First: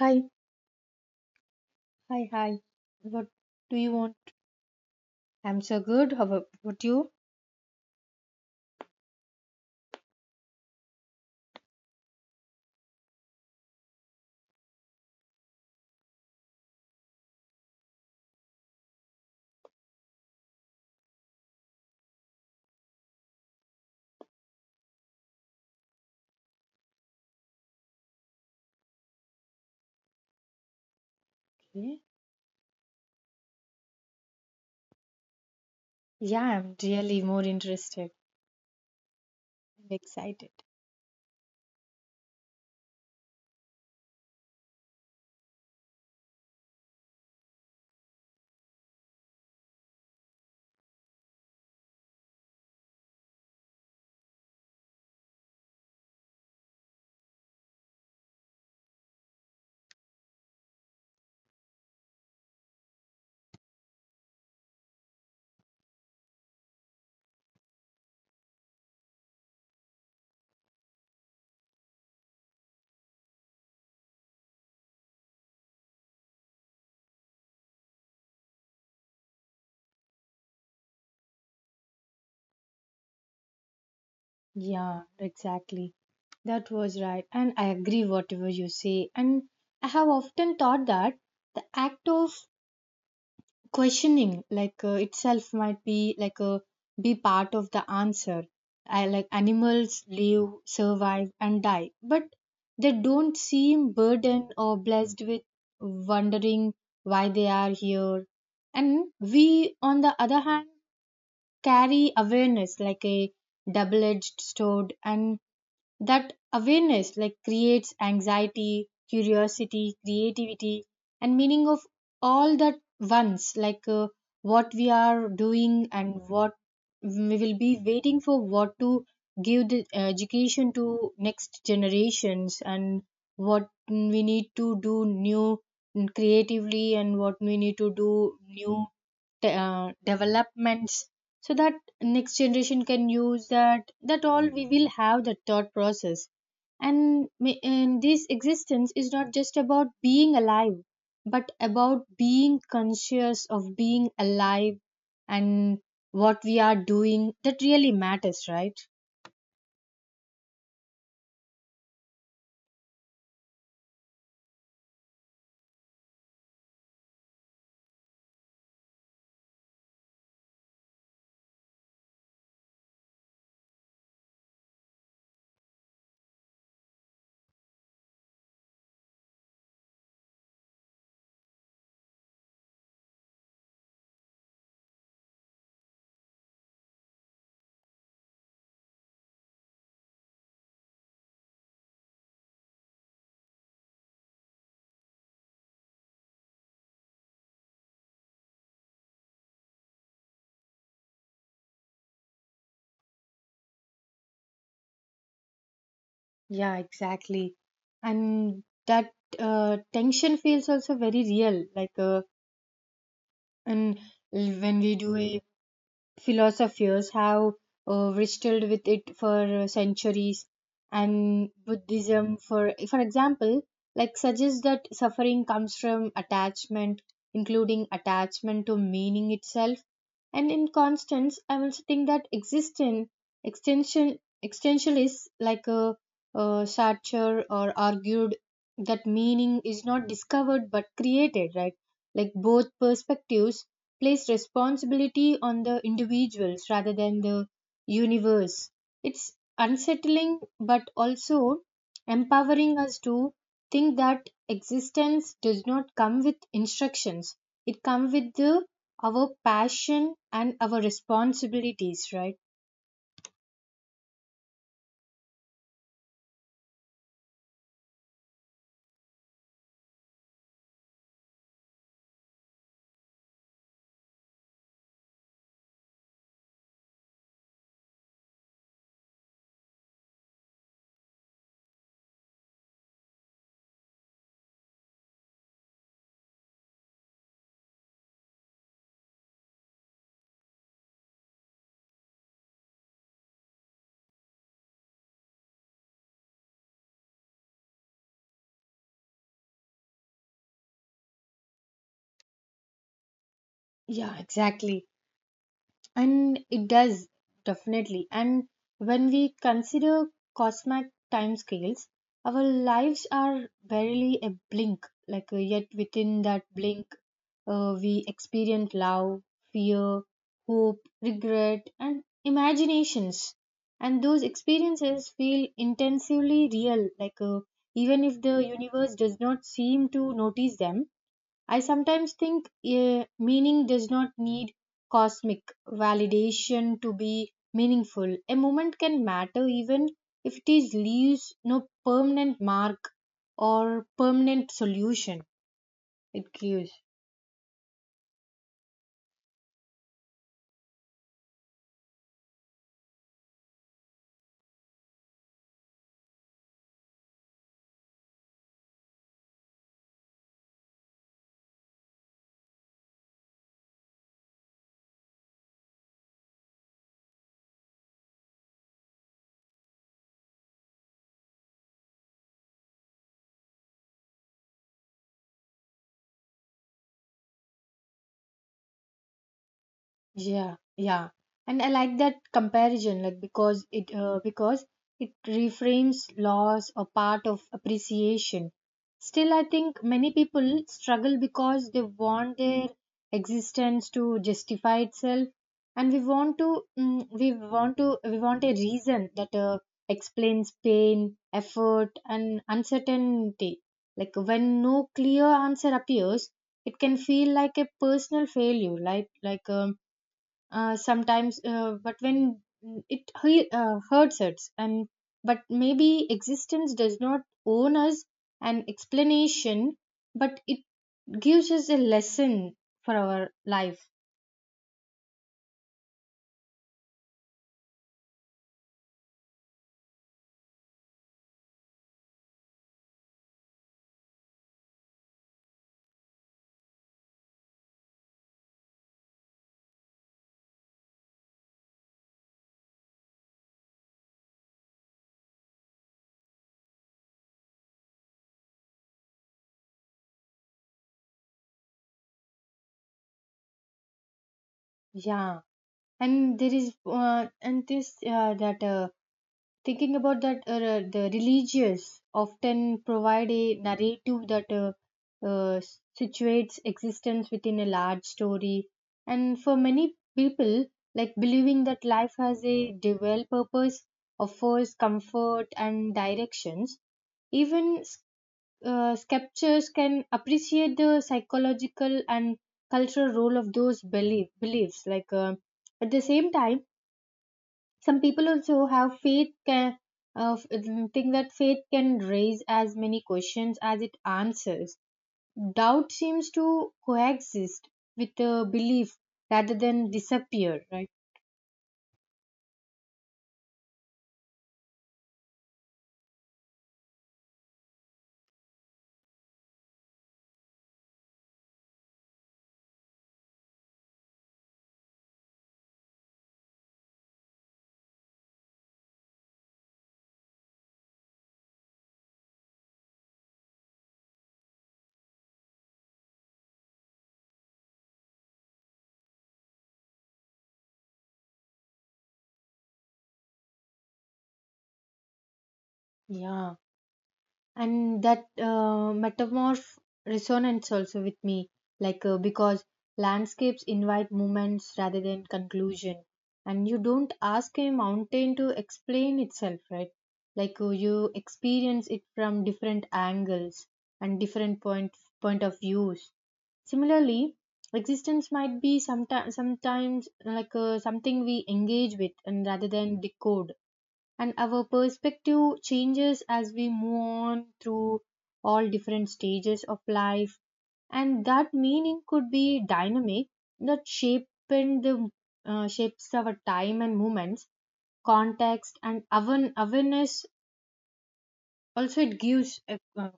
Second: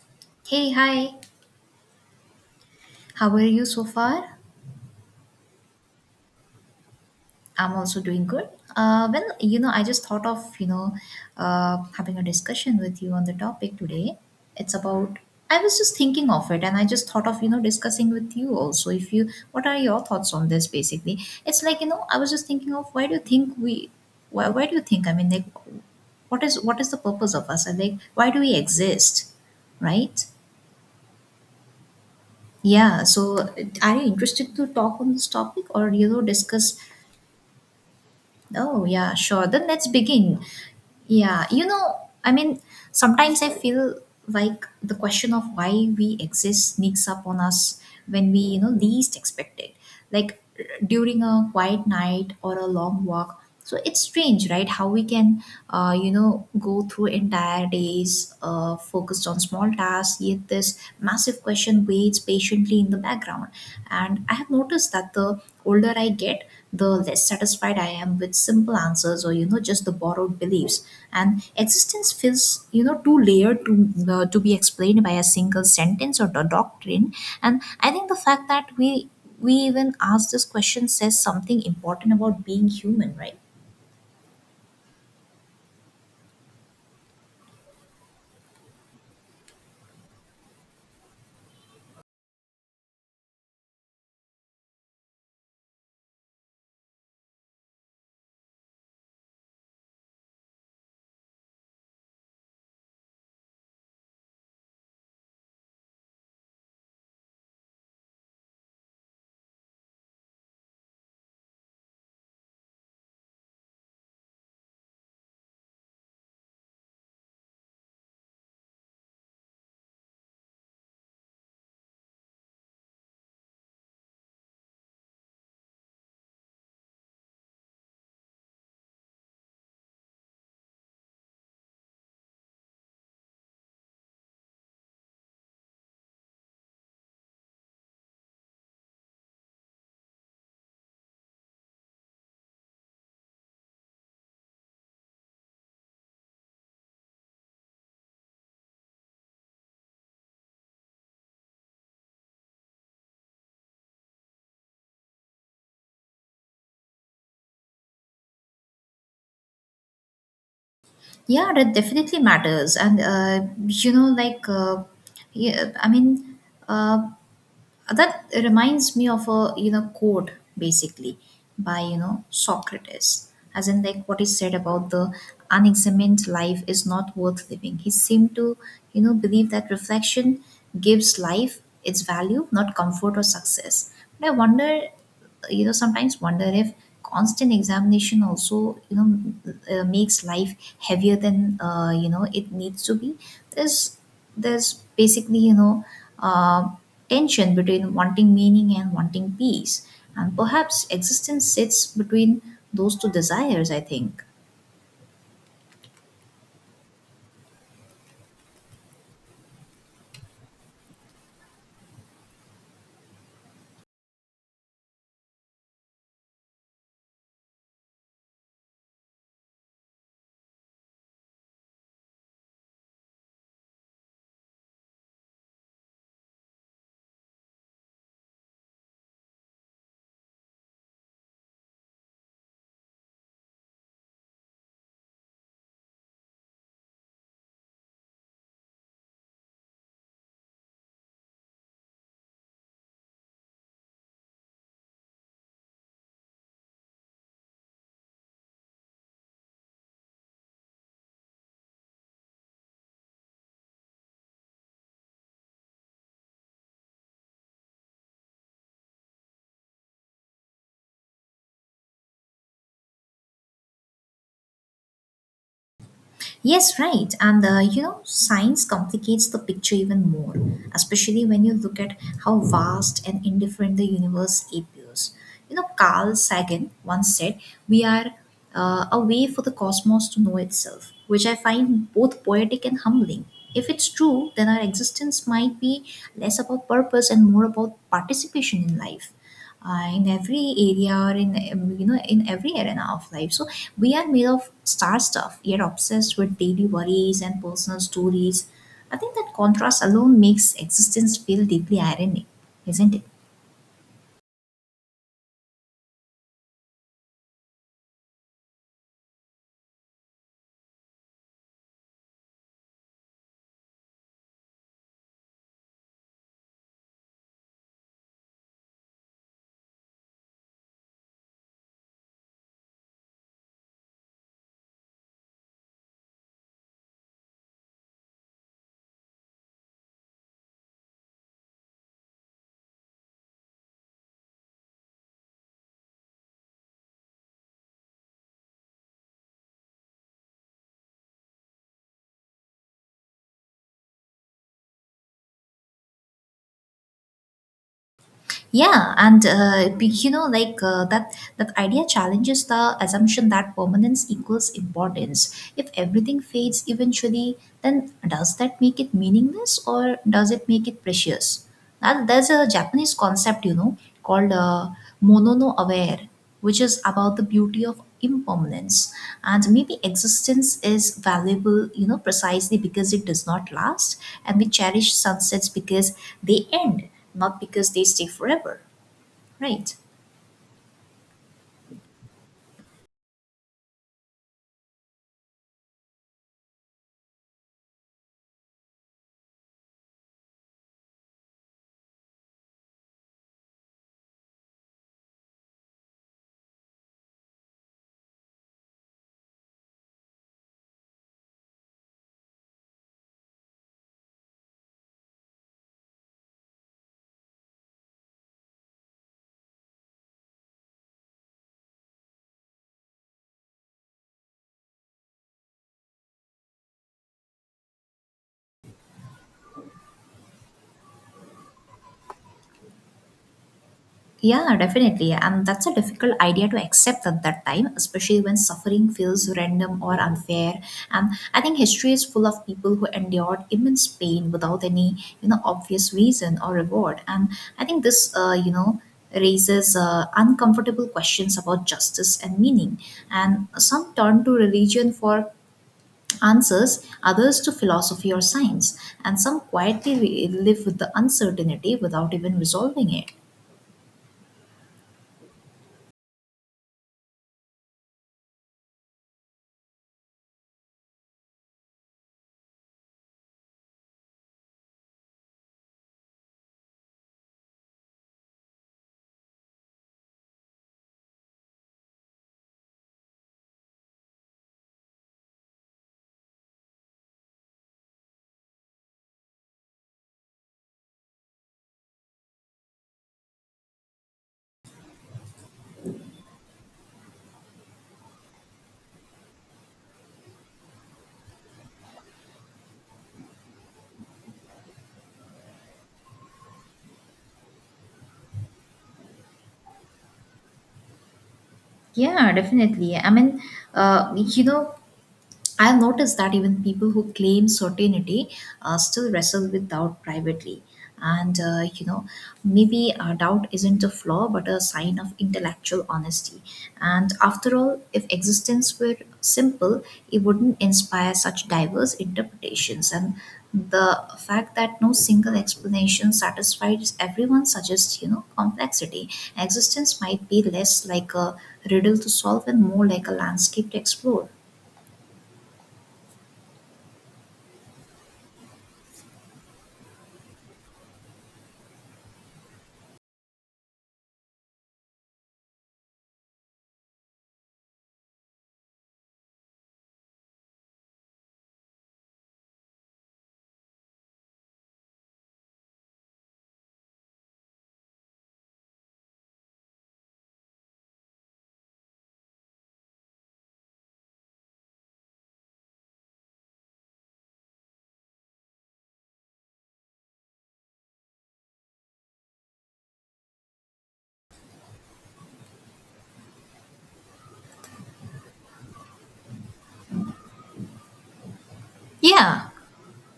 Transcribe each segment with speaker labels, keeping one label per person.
Speaker 1: Hi,
Speaker 2: Hey, hi.
Speaker 1: hi, hi. What
Speaker 2: How are you
Speaker 1: do
Speaker 2: so
Speaker 1: you want?
Speaker 2: far?
Speaker 1: I'm so good. How about what you?
Speaker 2: I'm also doing good. I just thought of, having a discussion with you on the topic today. It's about, I was just thinking of it and I just thought of, discussing with you also. If you, what are your thoughts on this basically? It's like, I was just thinking of why do you think, I mean, like, what is the purpose of us? And like, why do we exist, right?
Speaker 1: Okay.
Speaker 2: Yeah. So, are you interested to talk on this topic or,
Speaker 1: Yeah, I'm
Speaker 2: discuss?
Speaker 1: really more interested.
Speaker 2: Oh, yeah, sure. Then let's
Speaker 1: I
Speaker 2: begin.
Speaker 1: excited.
Speaker 2: Yeah, you know, I mean, sometimes I feel like the question of why we exist sneaks up on us when we, least expect it. Like during a quiet night or a long walk. So it's strange, right? How we can, you know, go through entire days focused on small tasks, yet this massive question waits patiently in the background. And I have noticed that the older I get, the less satisfied I am with simple answers or just the borrowed beliefs. And existence feels too layered to be explained by a single sentence or the doctrine. And I think the fact that we even ask this question says something important about being human, right?
Speaker 1: Yeah, exactly. That was right, and I agree whatever you say. And I have often thought that the act of questioning itself might be like a be part of the answer. I, like animals live survive and die, but they don't seem burdened or blessed with wondering why they are here. And we, on the other hand, carry awareness like a double edged sword, and that awareness like creates anxiety, curiosity, creativity, and meaning of all that once, what we are doing and what we will be waiting for, what to give the education to next generations, and what we need to do new creatively, and what we need to do new developments so that next generation can use that all we will have the thought process. And this existence is not just about being alive but about being conscious of being alive, and what we are doing that really matters, right?
Speaker 2: Yeah, that definitely matters. And you know, like yeah, I mean. Uh, that reminds me of a quote basically by Socrates, as in like what he said about the unexamined life is not worth living. He seemed to believe that reflection gives life its value, not comfort or success, but I wonder, sometimes wonder if constant examination also, makes life heavier than, it needs to be. There's there's basically, uh, tension between wanting meaning and wanting peace, and perhaps existence sits between those two desires, I think.
Speaker 1: Yeah, exactly. And that tension feels also very real, and when we do a philosophers have wrestled with it for centuries. And buddhism for example like suggests that suffering comes from attachment, including attachment to meaning itself. And in constance I also think that existence extension extensionalists like a sartre or argued that meaning is not discovered but created, right? Like both perspectives place responsibility on the individuals rather than the universe. It's unsettling but also empowering us to think that existence does not come with instructions. It comes with the, our passion and our responsibilities, right?
Speaker 2: Yes, right. And science complicates the picture even more, especially when you look at how vast and indifferent the universe appears. You know, Carl Sagan once said, "We are a way for the cosmos to know itself," which I find both poetic and humbling. If it's true, then our existence might be less about purpose and more about participation in life, in every area, or in in every arena of life. So we are made of star stuff, yet obsessed with daily worries and personal stories. I think that contrast alone makes existence feel deeply ironic, isn't it?
Speaker 1: Yeah, exactly. And it does definitely. And when we consider cosmic timescales, our lives are barely a blink, yet within that blink we experience love, fear, hope, regret, and imaginations. And those experiences feel intensively real, even if the universe does not seem to notice them. I sometimes think meaning does not need cosmic validation to be meaningful. A moment can matter even if it is leaves no permanent mark or permanent solution it gives.
Speaker 2: Yeah, and be- you know, like That idea challenges the assumption that permanence equals importance. If everything fades eventually, then does that make it meaningless, or does it make it precious? And there's a Japanese concept, you know, called mono no aware, which is about the beauty of impermanence. And maybe existence is valuable, precisely because it does not last, and we cherish sunsets because they end, not because they stay forever, right?
Speaker 1: Yeah, yeah, and I like that comparison, because it reframes loss a part of appreciation. Still, I think many people struggle because they want their existence to justify itself, and we want to we want a reason that explains pain, effort, and uncertainty. Like when no clear answer appears, it can feel like a personal failure, sometimes but when it hurts us. And but maybe existence does not own us an explanation, but it gives us a lesson for our life.
Speaker 2: Yeah, definitely. And that's a difficult idea to accept at that time, especially when suffering feels random or unfair. And I think history is full of people who endured immense pain without any, obvious reason or reward. And I think this, raises uncomfortable questions about justice and meaning. And some turn to religion for answers, others to philosophy or science. And some quietly live with the uncertainty without even resolving it.
Speaker 1: Yeah, and there is and this that thinking about that, the religious often provide a narrative that uh, situates existence within a large story. And for many people like believing that life has a dual purpose offers comfort and directions. Even sculptures can appreciate the psychological and cultural role of those beliefs, at the same time. Some people also have faith can uh, think that faith can raise as many questions as it answers. Doubt seems to coexist with the belief rather than disappear, right?
Speaker 2: Yeah, definitely. Uh, you know, I've noticed that even people who claim certainty still wrestle with doubt privately. And, maybe doubt isn't a flaw but a sign of intellectual honesty. And after all, if existence were simple, it wouldn't inspire such diverse interpretations. And the fact that no single explanation satisfies everyone suggests, complexity. Existence might be less like a riddle to solve and more like a landscape to explore.
Speaker 1: Yeah. And that metamorph resonance also with me, because landscapes invite moments rather than conclusion, and you don't ask a mountain to explain itself, right? You experience it from different angles and different point of views. Similarly, existence might be sometimes something we engage with and rather than decode, and our perspective changes as we move on through all different stages of life. And that meaning could be dynamic, that shape in the shapes our time and moments, context and awareness. Also it
Speaker 2: Yeah,
Speaker 1: gives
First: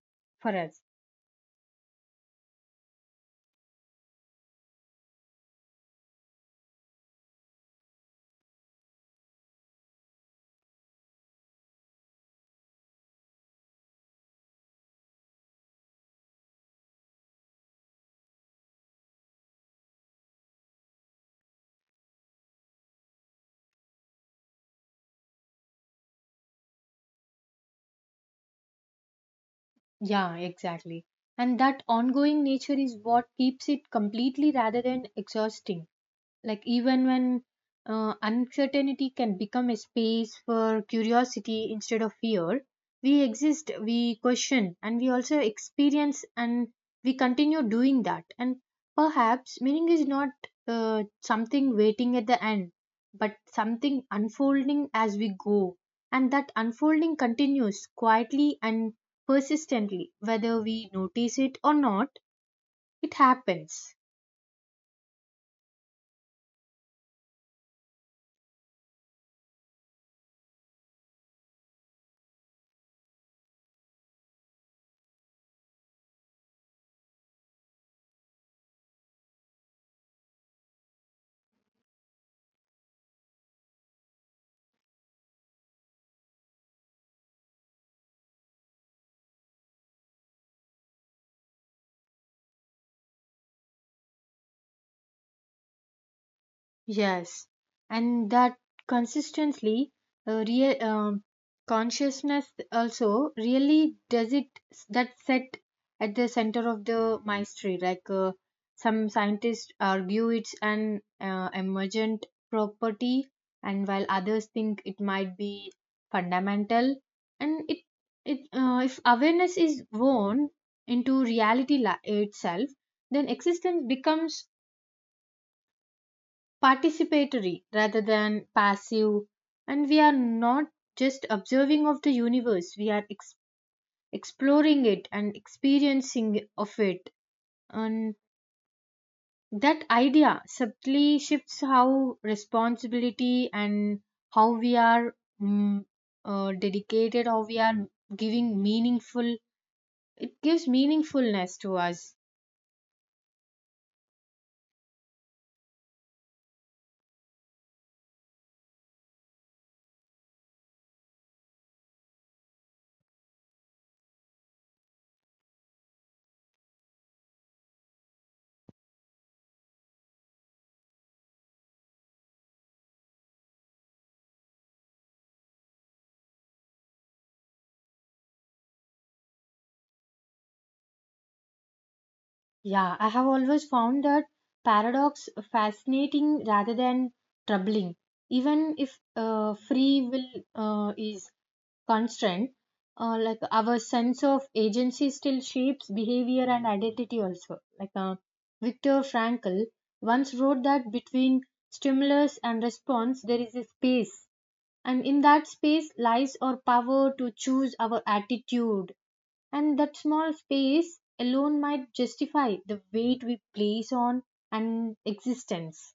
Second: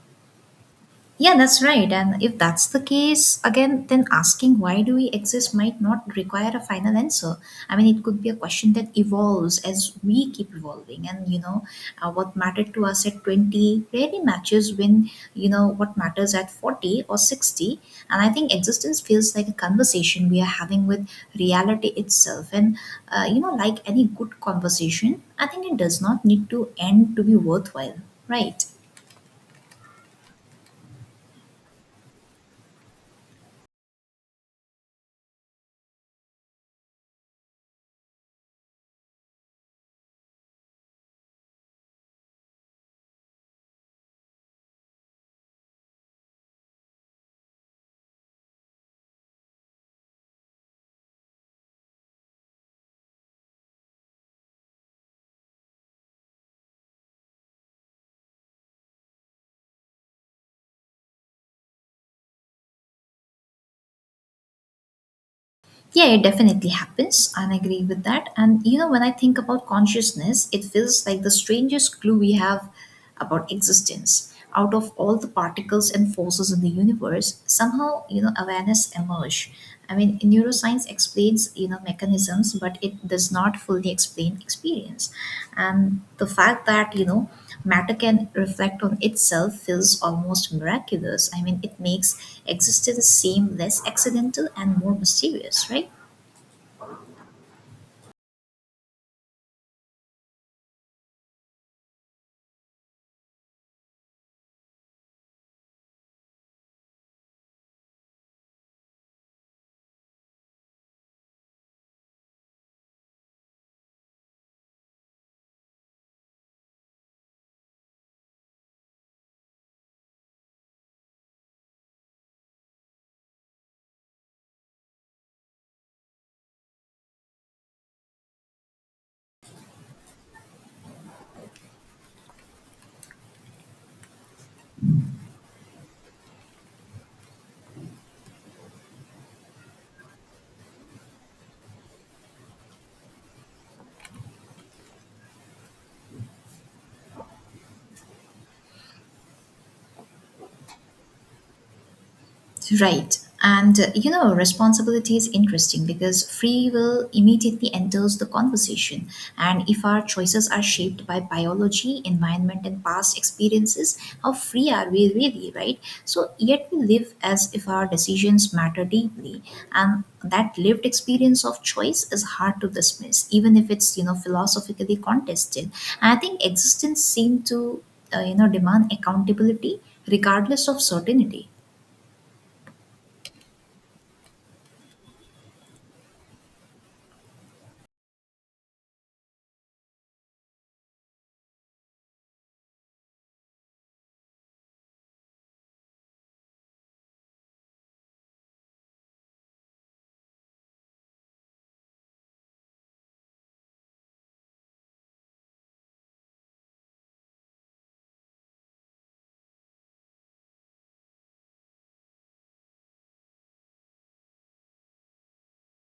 Speaker 1: for us.
Speaker 2: yeah, that's right. And if that's the case, again, then asking why do we exist might not require a final answer. I mean, it could be a question that evolves as we keep evolving. And, you know, what mattered to us at 20 really matches when, you know, what matters at 40 or 60. And I think existence feels like a conversation we are having with reality itself. And, like any good conversation, I think it does not need to end to be worthwhile, right?
Speaker 1: Yeah, exactly. And that ongoing nature is what keeps it completely rather than exhausting. Like, even when uncertainty can become a space for curiosity instead of fear, we exist, we question, and we also experience, and we continue doing that. And perhaps meaning is not something waiting at the end, but something unfolding as we go. And that unfolding continues quietly and persistently, whether we notice it or not, it happens.
Speaker 2: Yeah, it definitely happens. I agree with that. And you know, when I think about consciousness, it feels like the strangest clue we have about existence. Out of all the particles and forces in the universe, somehow, you know, awareness emerge. I mean, neuroscience explains, mechanisms, but it does not fully explain experience. And the fact that, you know, matter can reflect on itself feels almost miraculous. I mean, it makes existence seem less accidental and more mysterious, right?
Speaker 1: Yes, and that consistently real consciousness also really does it, that set at the center of the mystery. Some scientists argue it's an emergent property, and while others think it might be fundamental. And it if awareness is woven into reality itself, then existence becomes participatory rather than passive, and we are not just observing of the universe. We are exploring it and experiencing of it. And that idea subtly shifts how responsibility and how we are mm, dedicated, how we are giving meaningful, it gives meaningfulness to us.
Speaker 2: Right. And responsibility is interesting because free will immediately enters the conversation. And if our choices are shaped by biology, environment, and past experiences, how free are we really, right? So, yet we live as if our decisions matter deeply. And that lived experience of choice is hard to dismiss, even if it's, philosophically contested. And I think existence seems to, demand accountability regardless of certainty.
Speaker 1: Yeah, I have always found that paradox fascinating rather than troubling. Even if free will is constant, like our sense of agency still shapes behavior and identity also. Viktor Frankl once wrote that between stimulus and response there is a space, and in that space lies our power to choose our attitude. And that small space alone might justify the weight we place on an existence.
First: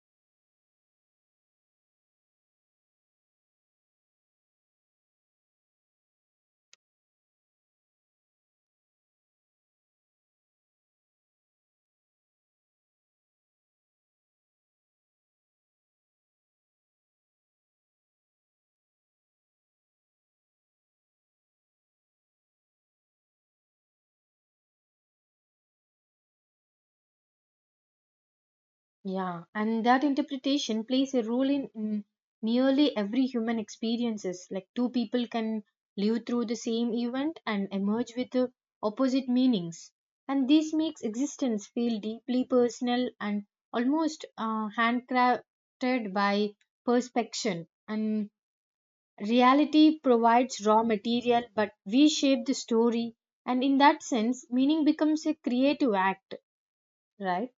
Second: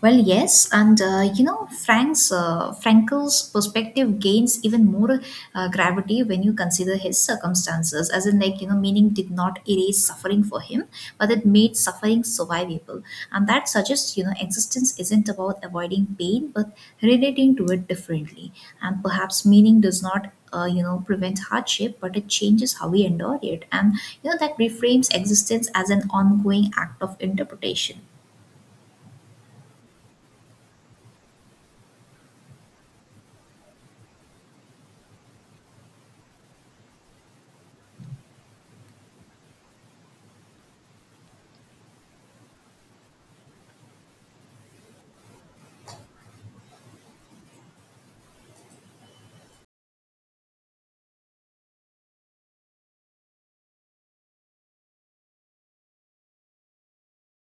Speaker 2: Well, yes, and Frank's Frankel's perspective gains even more gravity when you consider his circumstances. As in, like you know, meaning did not erase suffering for him, but it made suffering survivable, and that suggests existence isn't about avoiding pain, but relating to it differently. And perhaps meaning does not. Prevent hardship, but it changes how we endure it, and that reframes existence as an ongoing act of interpretation.
Speaker 1: Yeah, and that interpretation plays a role in nearly every human experiences. Like two people can live through the same event and emerge with opposite meanings. And this makes existence feel deeply personal and almost handcrafted by perspection. And reality provides raw material, but we shape the story. And in that sense, meaning becomes a creative act, right?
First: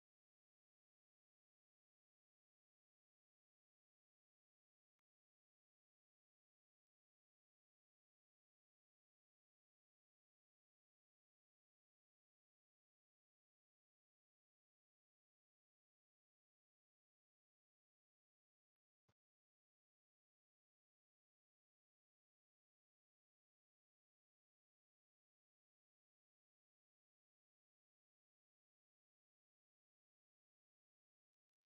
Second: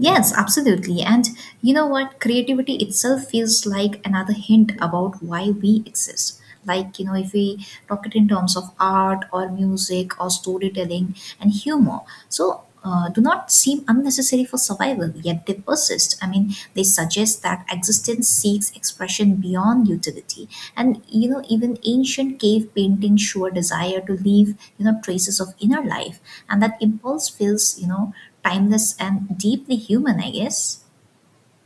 Speaker 2: Yes, absolutely. And you know what? Creativity itself feels like another hint about why we exist. Like, you know, if we talk it in terms of art or music or storytelling and humor. So, do not seem unnecessary for survival, yet they persist. I mean, they suggest that existence seeks expression beyond utility. And, you know, even ancient cave paintings show a desire to leave, traces of inner life. And that impulse feels, timeless and deeply human, I guess.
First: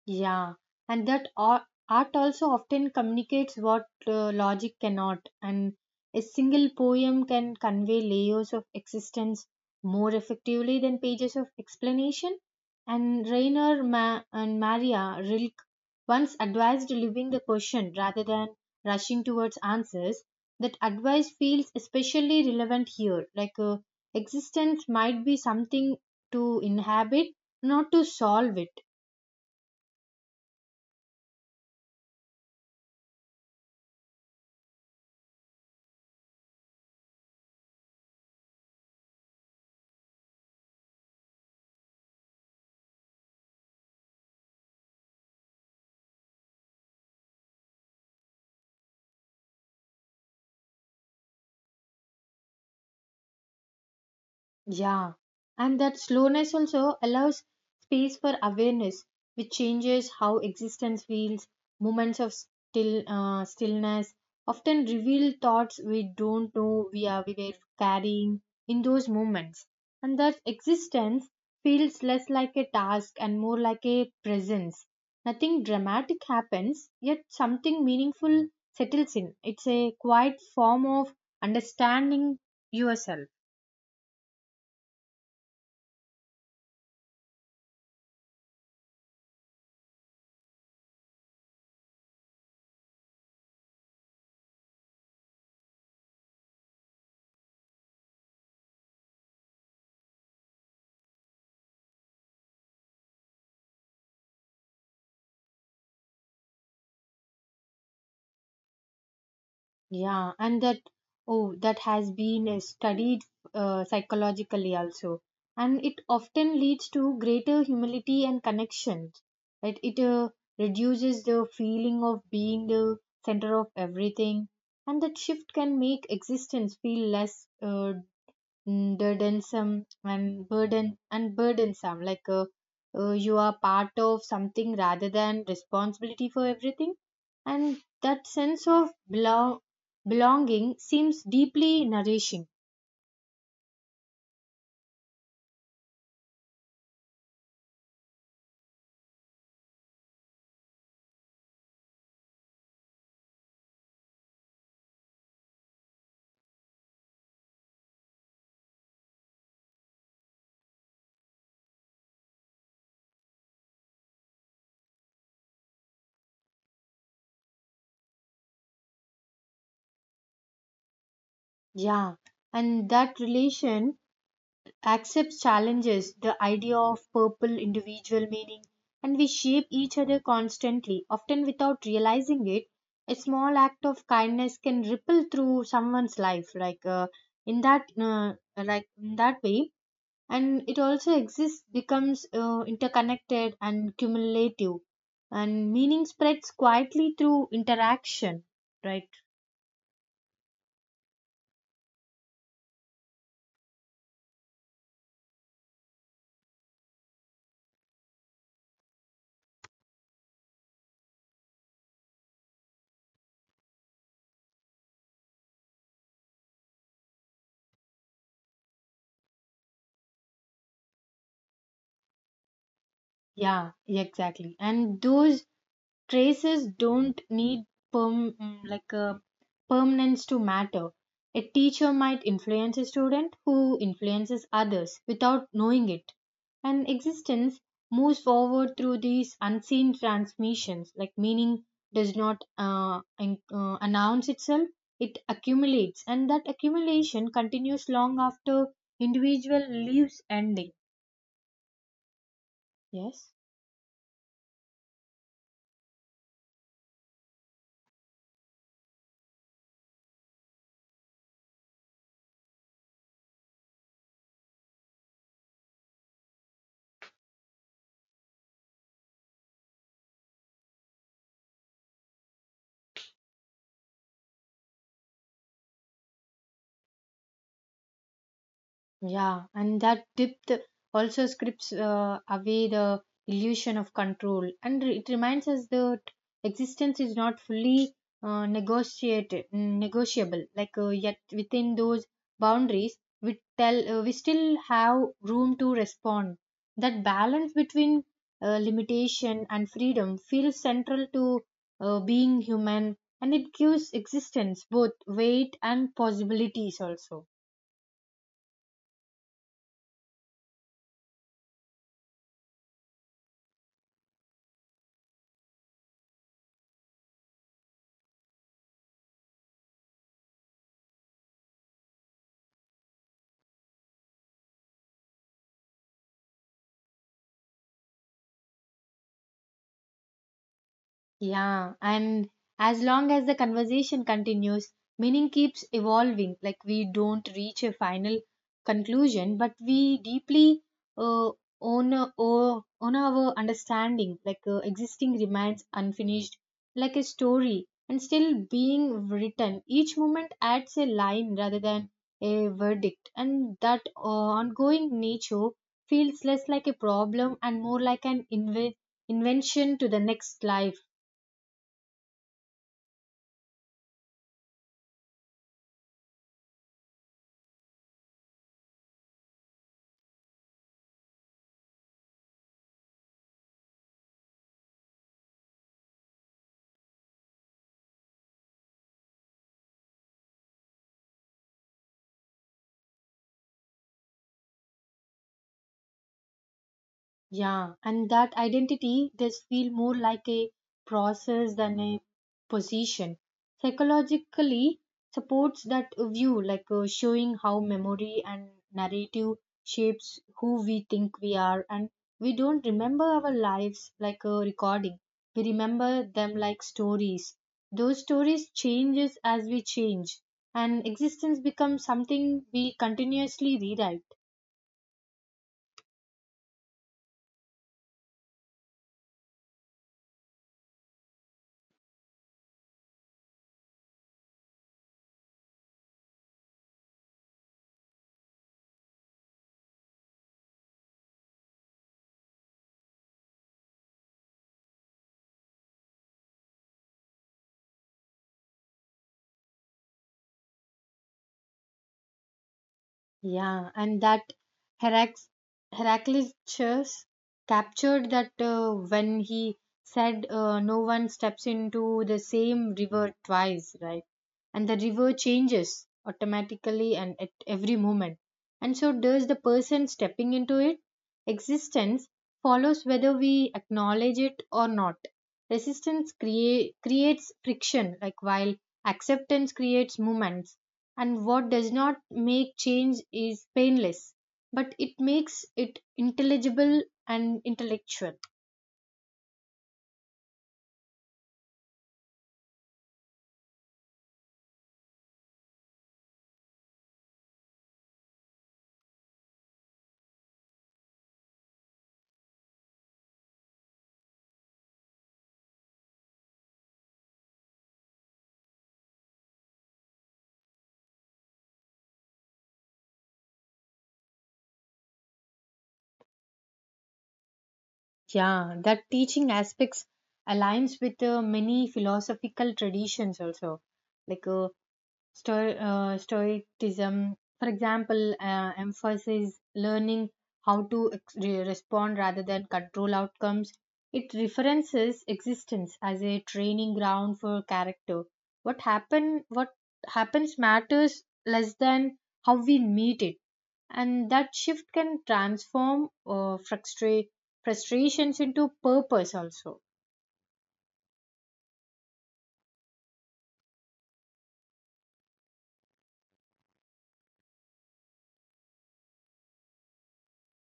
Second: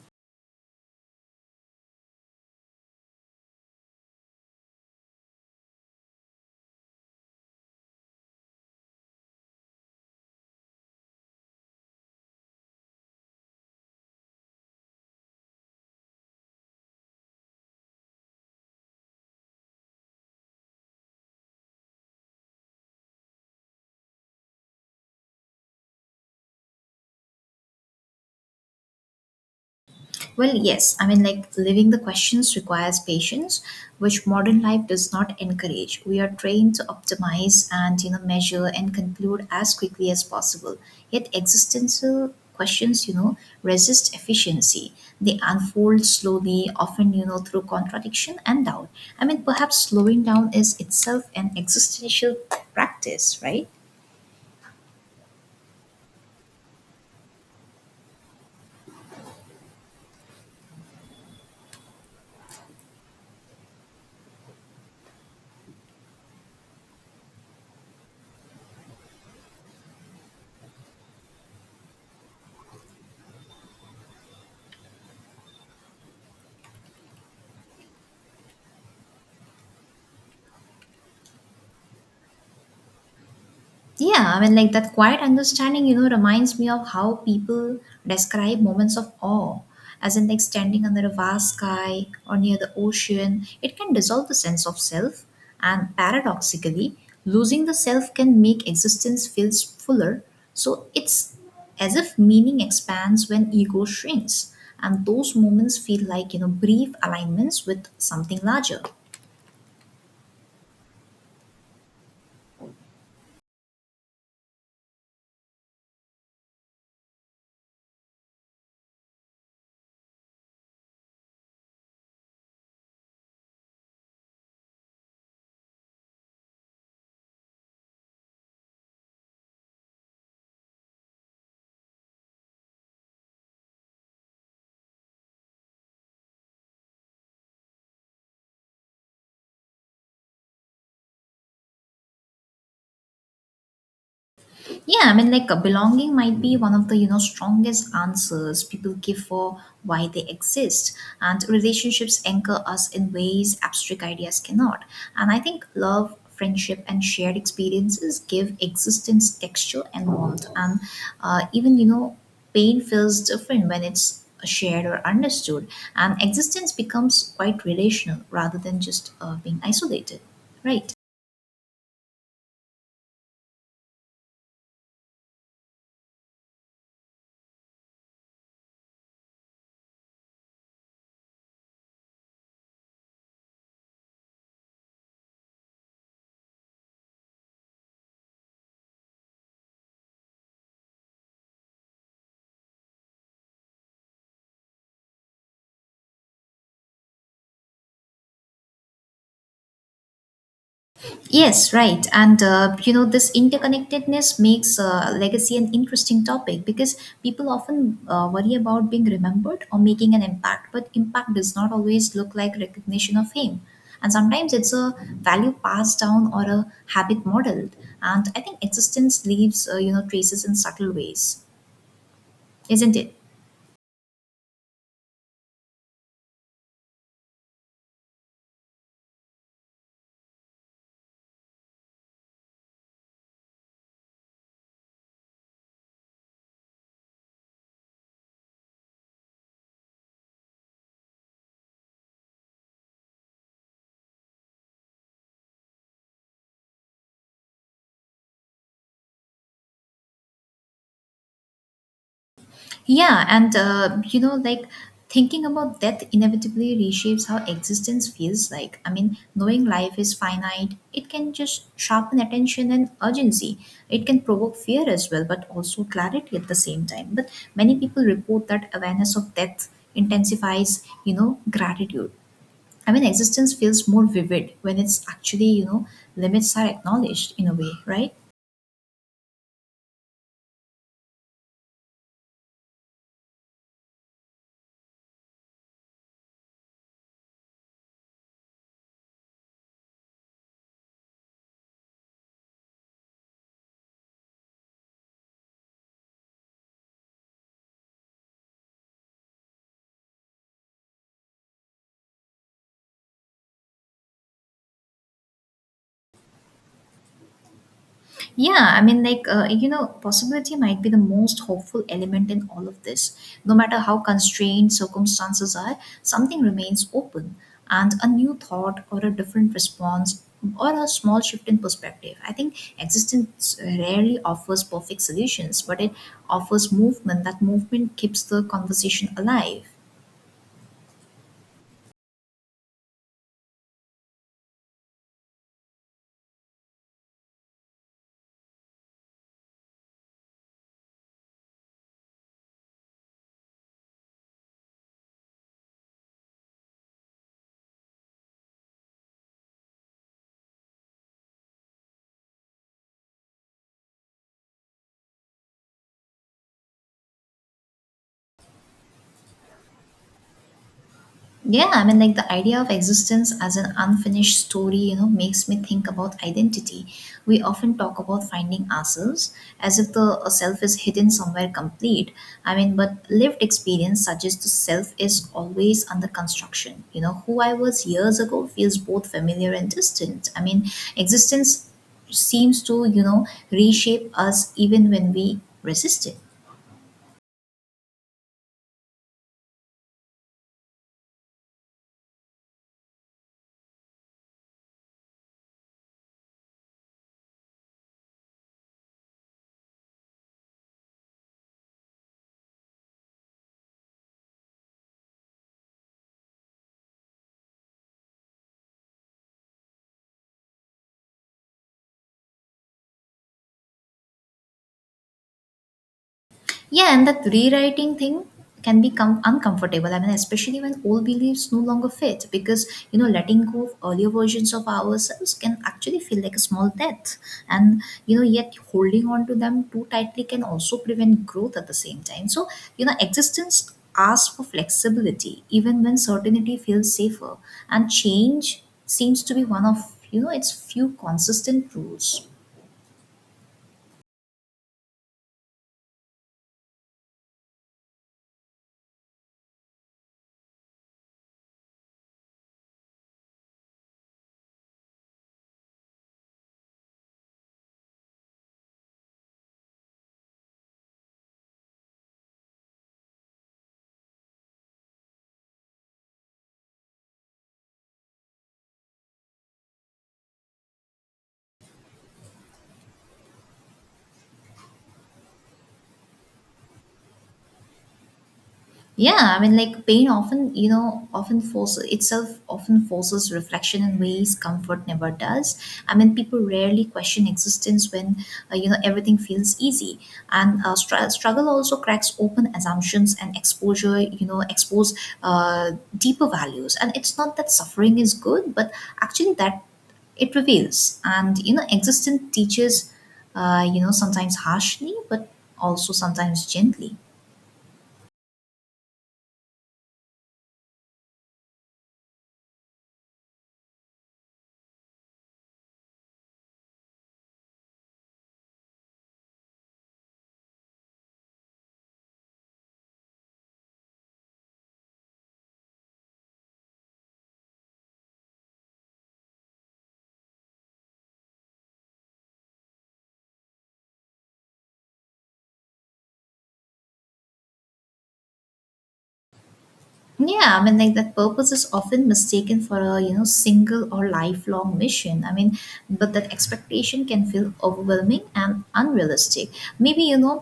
Speaker 1: Yeah, and that art also often communicates what logic cannot, and a single poem can convey layers of existence more effectively than pages of explanation. And Maria Rilke once advised leaving the question rather than rushing towards answers. That advice feels especially relevant here, existence might be something to inhabit, not to solve it.
Speaker 2: Well, yes, I mean, like living the questions requires patience, which modern life does not encourage. We are trained to optimize and, measure and conclude as quickly as possible. Yet, existential questions, resist efficiency. They unfold slowly, often, through contradiction and doubt. I mean, perhaps slowing down is itself an existential practice, right?
Speaker 1: Yeah, and that slowness also allows space for awareness, which changes how existence feels. Moments of stillness often reveal thoughts we don't know we were carrying in those moments, and thus existence feels less like a task and more like a presence. Nothing dramatic happens, yet something meaningful settles in. It's a quiet form of understanding yourself.
Speaker 2: Yeah, I mean, like that quiet understanding, reminds me of how people describe moments of awe, as in, like, standing under a vast sky or near the ocean. It can dissolve the sense of self, and paradoxically, losing the self can make existence feel fuller. So it's as if meaning expands when ego shrinks, and those moments feel like, brief alignments with something larger.
Speaker 1: Yeah, and that oh, that has been studied psychologically also, and it often leads to greater humility and connection. Right? It reduces the feeling of being the center of everything, and that shift can make existence feel less burdensome and burdensome, you are part of something rather than responsibility for everything. And that sense of belonging seems deeply nourishing.
Speaker 2: Yeah, I mean, belonging might be one of the strongest answers people give for why they exist, and relationships anchor us in ways abstract ideas cannot. And I think love, friendship, and shared experiences give existence texture and warmth. And uh, even you know, pain feels different when it's shared or understood, and existence becomes quite relational rather than just being isolated, right?
Speaker 1: Yeah, and that relation accepts challenges the idea of purple individual meaning. And we shape each other constantly, often without realizing it. A small act of kindness can ripple through someone's life, in that uh, like in that way. And it also exists becomes interconnected and cumulative, and meaning spreads quietly through interaction, right?
Speaker 2: Yes, right. And this interconnectedness makes legacy an interesting topic because people often worry about being remembered or making an impact, but impact does not always look like recognition of fame. And sometimes it's a value passed down or a habit modeled. And I think existence leaves, traces in subtle ways, isn't it?
Speaker 1: Yeah, exactly. And those Traces don't need perm- mm, like a permanence to matter. A teacher might influence a student who influences others without knowing it. And existence moves forward through these unseen transmissions, like meaning does not announce itself, it accumulates, and that accumulation continues long after individual leaves ending.
Speaker 2: Yeah,
Speaker 1: Yes.
Speaker 2: and you know, like Thinking about death inevitably reshapes how existence feels like. I mean, knowing life is finite, it can just sharpen attention and urgency. It can provoke fear as well, but also clarity at the same time. But many people report that awareness of death intensifies, gratitude. I mean, existence feels more vivid when it's actually, limits are acknowledged in a way, right?
Speaker 1: Yeah, and that depth also strips away the illusion of control, and it reminds us that existence is not fully negotiable. Yet within those boundaries, we still have room to respond. That balance between limitation and freedom feels central to being human, and it gives existence both weight and possibilities also.
Speaker 2: Yeah, I mean, like, possibility might be the most hopeful element in all of this. No matter how constrained circumstances are, something remains open, and a new thought or a different response or a small shift in perspective. I think existence rarely offers perfect solutions, but it offers movement. That movement keeps the conversation alive.
Speaker 1: Yeah, and as long as the conversation continues, meaning keeps evolving. Like we don't reach a final conclusion, but we deeply uh, own our understanding. Existing remains unfinished, like a story, and still being written. Each moment adds a line rather than a verdict, and that ongoing nature feels less like a problem and more like an invention to the next life.
Speaker 2: Yeah, I mean, like the idea of existence as an unfinished story, you know, makes me think about identity. We often talk about finding ourselves as if the self is hidden somewhere complete. I mean, but lived experience suggests the self is always under construction. You know, who I was years ago feels both familiar and distant. I mean, existence seems to, you know, reshape us even when we resist it.
Speaker 1: Yeah, and that identity does feel more like a process than a position. Psychologically supports that view, showing how memory and narrative shapes who we think we are, and we don't remember our lives like a recording. We remember them like stories. Those stories changes as we change, and existence becomes something we continuously rewrite.
Speaker 2: Yeah, and that rewriting thing can become uncomfortable. I mean, especially when old beliefs no longer fit, because you know, letting go of earlier versions of ourselves can actually feel like a small death, and you know, yet holding on to them too tightly can also prevent growth at the same time. So, you know, existence asks for flexibility, even when certainty feels safer, and change seems to be one of you know its few consistent rules.
Speaker 1: Yeah, and that Herac- Heraclitus captured that when he said, No one steps into the same river twice, right? And the river changes automatically and at every moment. And so does the person stepping into it. Existence follows whether we acknowledge it or not. Resistance creates friction, like while acceptance creates movement, and what does not make change is painless, but it makes it intelligible and intellectual.
Speaker 2: Yeah, I mean, like pain often, you know, often forces itself, often forces reflection in ways comfort never does. I mean, people rarely question existence when, you know, everything feels easy. And struggle also cracks open assumptions and exposure, you know, expose uh, deeper values. And it's not that suffering is good, but actually that it reveals. And, you know, existence teaches, you know, sometimes harshly, but also sometimes gently.
Speaker 1: Yeah, that teaching aspects aligns with many philosophical traditions also, like stoicism, for example, emphasizes learning how to re- respond rather than control outcomes. It references existence as a training ground for character. What happens matters less than how we meet it, and that shift can transform frustrations into purpose also.
Speaker 2: Yeah, I mean, like that purpose is often mistaken for a you know single or lifelong mission. I mean, but that expectation can feel overwhelming and unrealistic. Maybe you know,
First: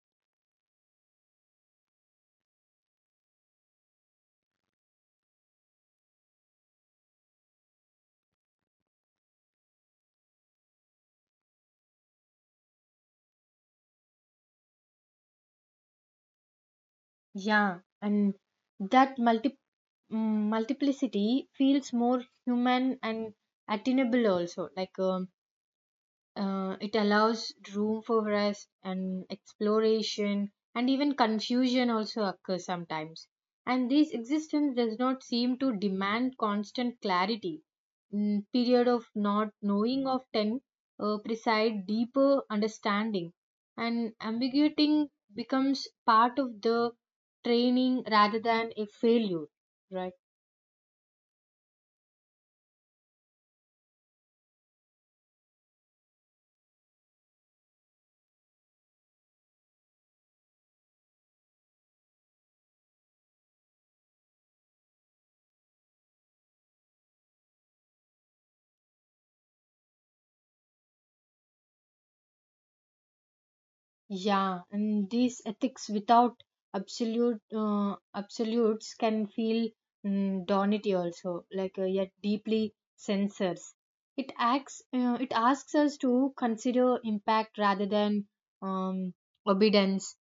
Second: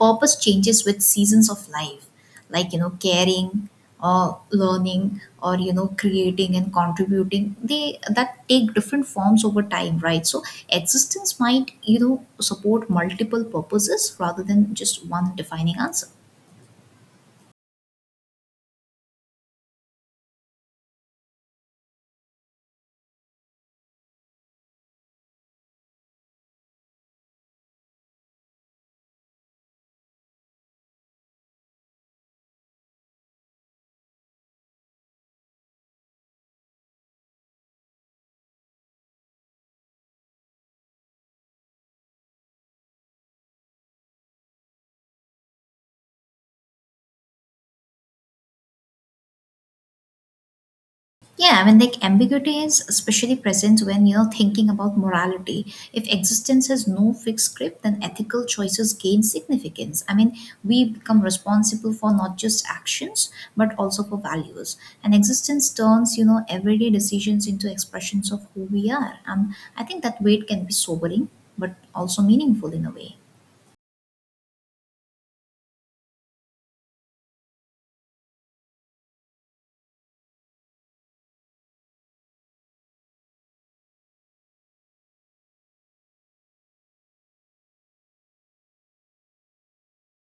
Speaker 2: purpose changes with seasons of life, like you know, caring or learning or you know, creating and contributing. They that take different forms over time, right? So existence might you know support multiple purposes rather than just one defining answer.
Speaker 1: Yeah, and that multiplicity feels more human and attainable also, it allows room for rest and exploration and even confusion also occurs sometimes. And this existence does not seem to demand constant clarity. Period of not knowing often ten preside deeper understanding, and ambiguity becomes part of the training rather than a failure, right?
Speaker 2: Yeah, I mean, like ambiguity is especially present when you know thinking about morality. If existence has no fixed script, then ethical choices gain significance. I mean, we become responsible for not just actions but also for values. And existence turns you know everyday decisions into expressions of who we are. I think that weight can be sobering but also meaningful in a way.
Speaker 1: Yeah, and these ethics without absolutes can feel donity also, yet deeply censors. It acts. It asks us to consider impact rather than um, obedience,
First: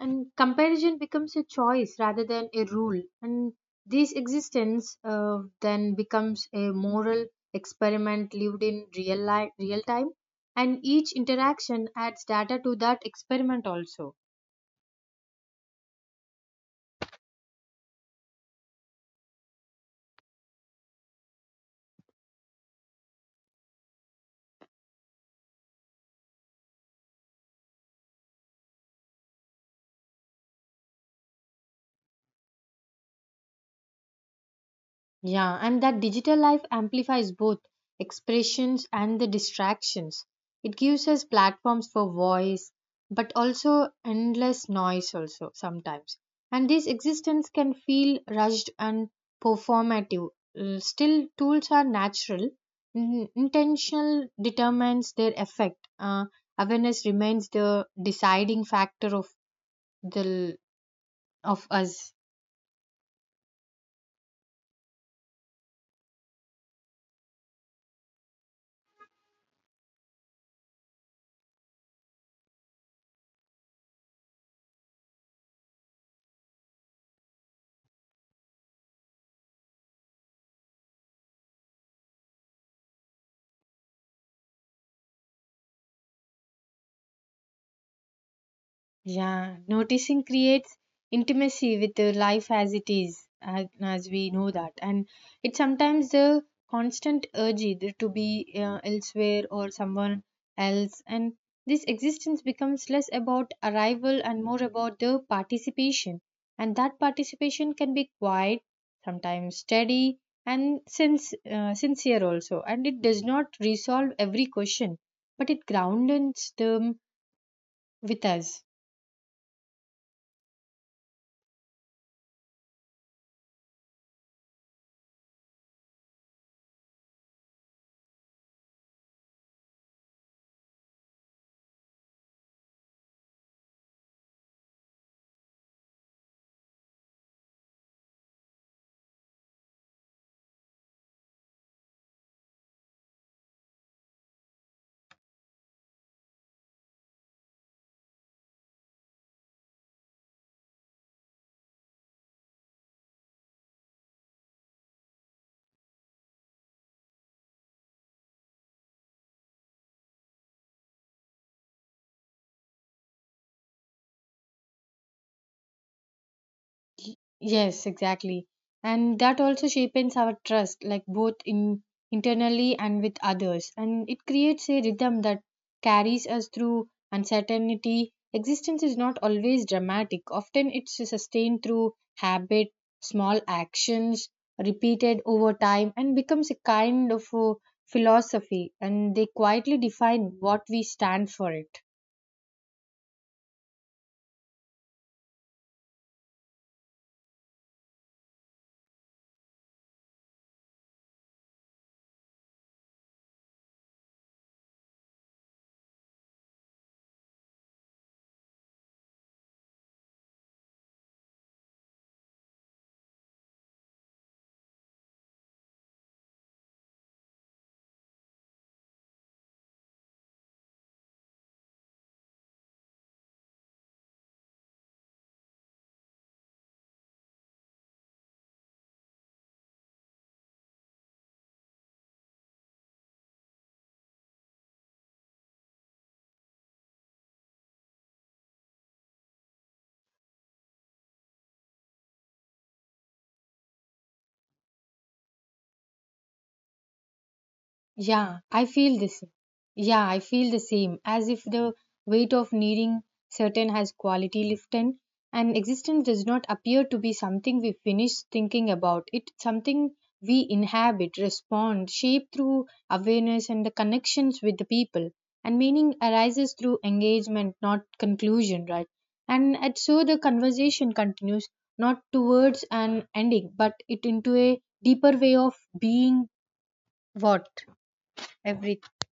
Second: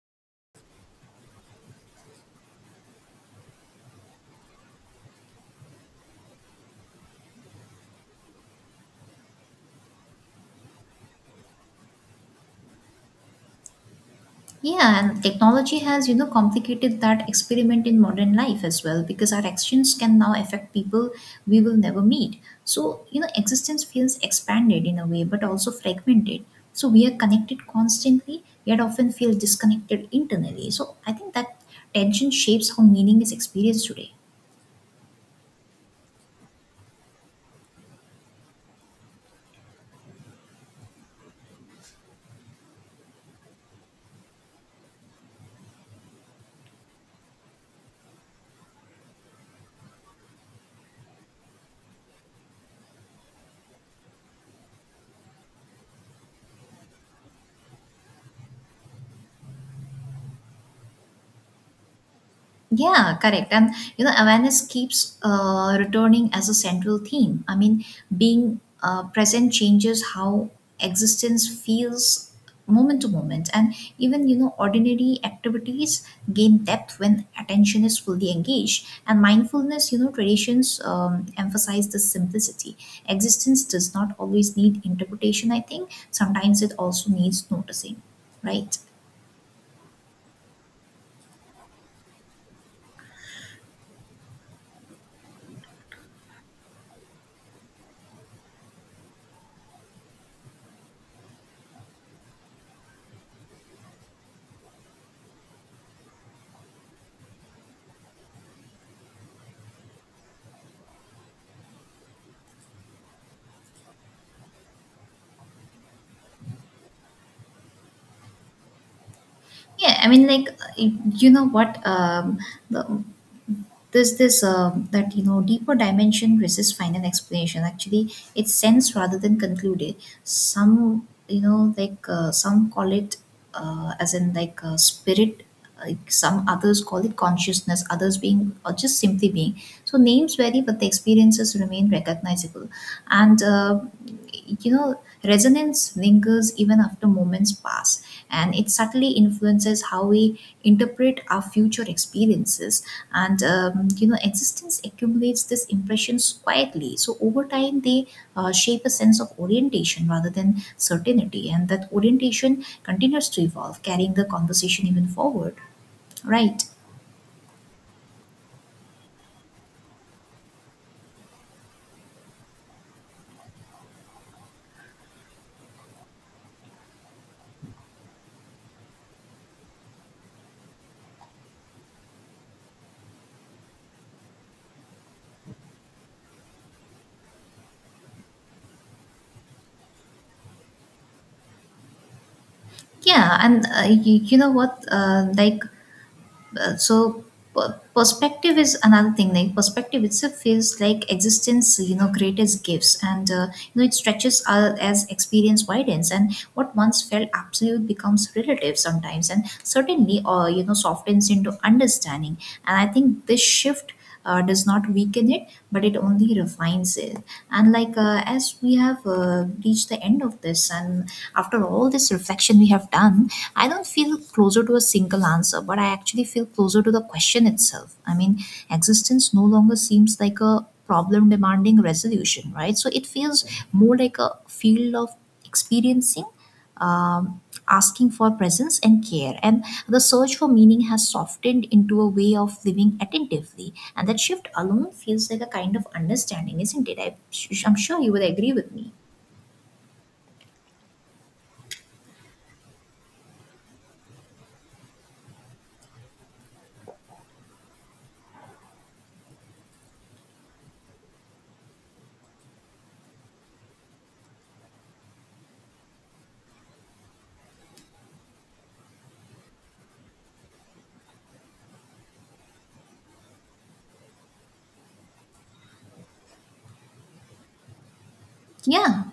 Speaker 1: and comparison becomes a choice rather than a rule. And this existence then becomes a moral experiment lived in real life, real time, and each interaction adds data to that experiment also.
Speaker 2: Yeah, and technology has, you know, complicated that experiment in modern life as well because our actions can now affect people we will never meet. So, you know, existence feels expanded in a way, but also fragmented. So we are connected constantly, yet often feel disconnected internally. So I think that tension shapes how meaning is experienced today.
Speaker 1: Yeah, and that digital life amplifies both expressions and the distractions. It gives us platforms for voice, but also endless noise, also sometimes. And this existence can feel rushed and performative. Still, tools are natural. Intentional determines their effect. Awareness remains the deciding factor of the of us.
Speaker 2: Yeah, correct. And you know, awareness keeps returning as a central theme. I mean, being present changes how existence feels moment to moment, and even you know, ordinary activities gain depth when attention is fully engaged. And mindfulness, you know, traditions emphasize the simplicity. Existence does not always need interpretation. I think sometimes it also needs noticing, right?
Speaker 1: Yeah, noticing creates intimacy with the life as it is, as we know that. And it's sometimes the constant urge either to be elsewhere or someone else. And this existence becomes less about arrival and more about the participation. And that participation can be quiet, sometimes steady, and sincere also. And it does not resolve every question, but it grounds them with us.
Speaker 2: Yeah, I mean, like you know what the, there's this that you know deeper dimension resists final explanation. Actually, it's sense rather than concluded. Some you know some call it as in spirit. Like some others call it consciousness, others being or just simply being. So names vary, but the experiences remain recognizable and you know resonance lingers even after moments pass, and it subtly influences how we interpret our future experiences. And you know existence accumulates these impressions quietly, so over time they shape a sense of orientation rather than certainty, and that orientation continues to evolve, carrying the conversation even forward, right?
Speaker 1: Yes, exactly. And that also shapes our trust, like both in internally and with others. And it creates a rhythm that carries us through uncertainty. Existence is not always dramatic. Often it's sustained through habit, small actions, repeated over time, and becomes a kind of a philosophy. And they quietly define what we stand for it.
Speaker 2: Yeah, and you know what Uh, so perspective is another thing. Like perspective itself feels like existence you know greatest gifts, and you know it stretches as experience widens, and what once felt absolute becomes relative sometimes, and certainly you know softens into understanding. And I think this shift does not weaken it, but it only refines it. And as we have reached the end of this, and after all this reflection we have done, I don't feel closer to a single answer, but I actually feel closer to the question itself. I mean, existence no longer seems like a problem demanding resolution, right? So it feels more like a field of experiencing, um, asking for presence and care. And the search for meaning has softened into a way of living attentively. And that shift alone feels like a kind of understanding, isn't it? I'm sure you would
Speaker 1: Yeah,
Speaker 2: agree
Speaker 1: I
Speaker 2: with me.
Speaker 1: feel the same. Yeah, I feel the same. As if the weight of needing certain has quality lifted, and existence does not appear to be something we finish thinking about. It something we inhabit, respond, shape through awareness and the connections with the people. And meaning arises through engagement, not conclusion, right? And so the conversation continues not towards an ending, but it into a deeper way of being what everything.
Speaker 2: Yeah,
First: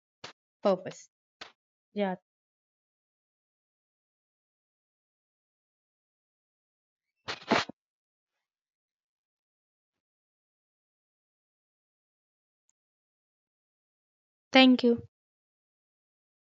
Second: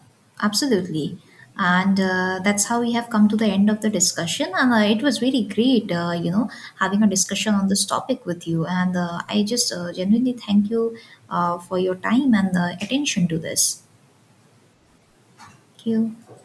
Speaker 1: Purpose.
Speaker 2: absolutely. And
Speaker 1: Yeah.
Speaker 2: that's how we have come to the end of the discussion. And it was really great, you know, having a discussion on this topic with you. And I just genuinely thank you for your time and attention to this.
Speaker 1: Thank you.
Speaker 2: Thank you.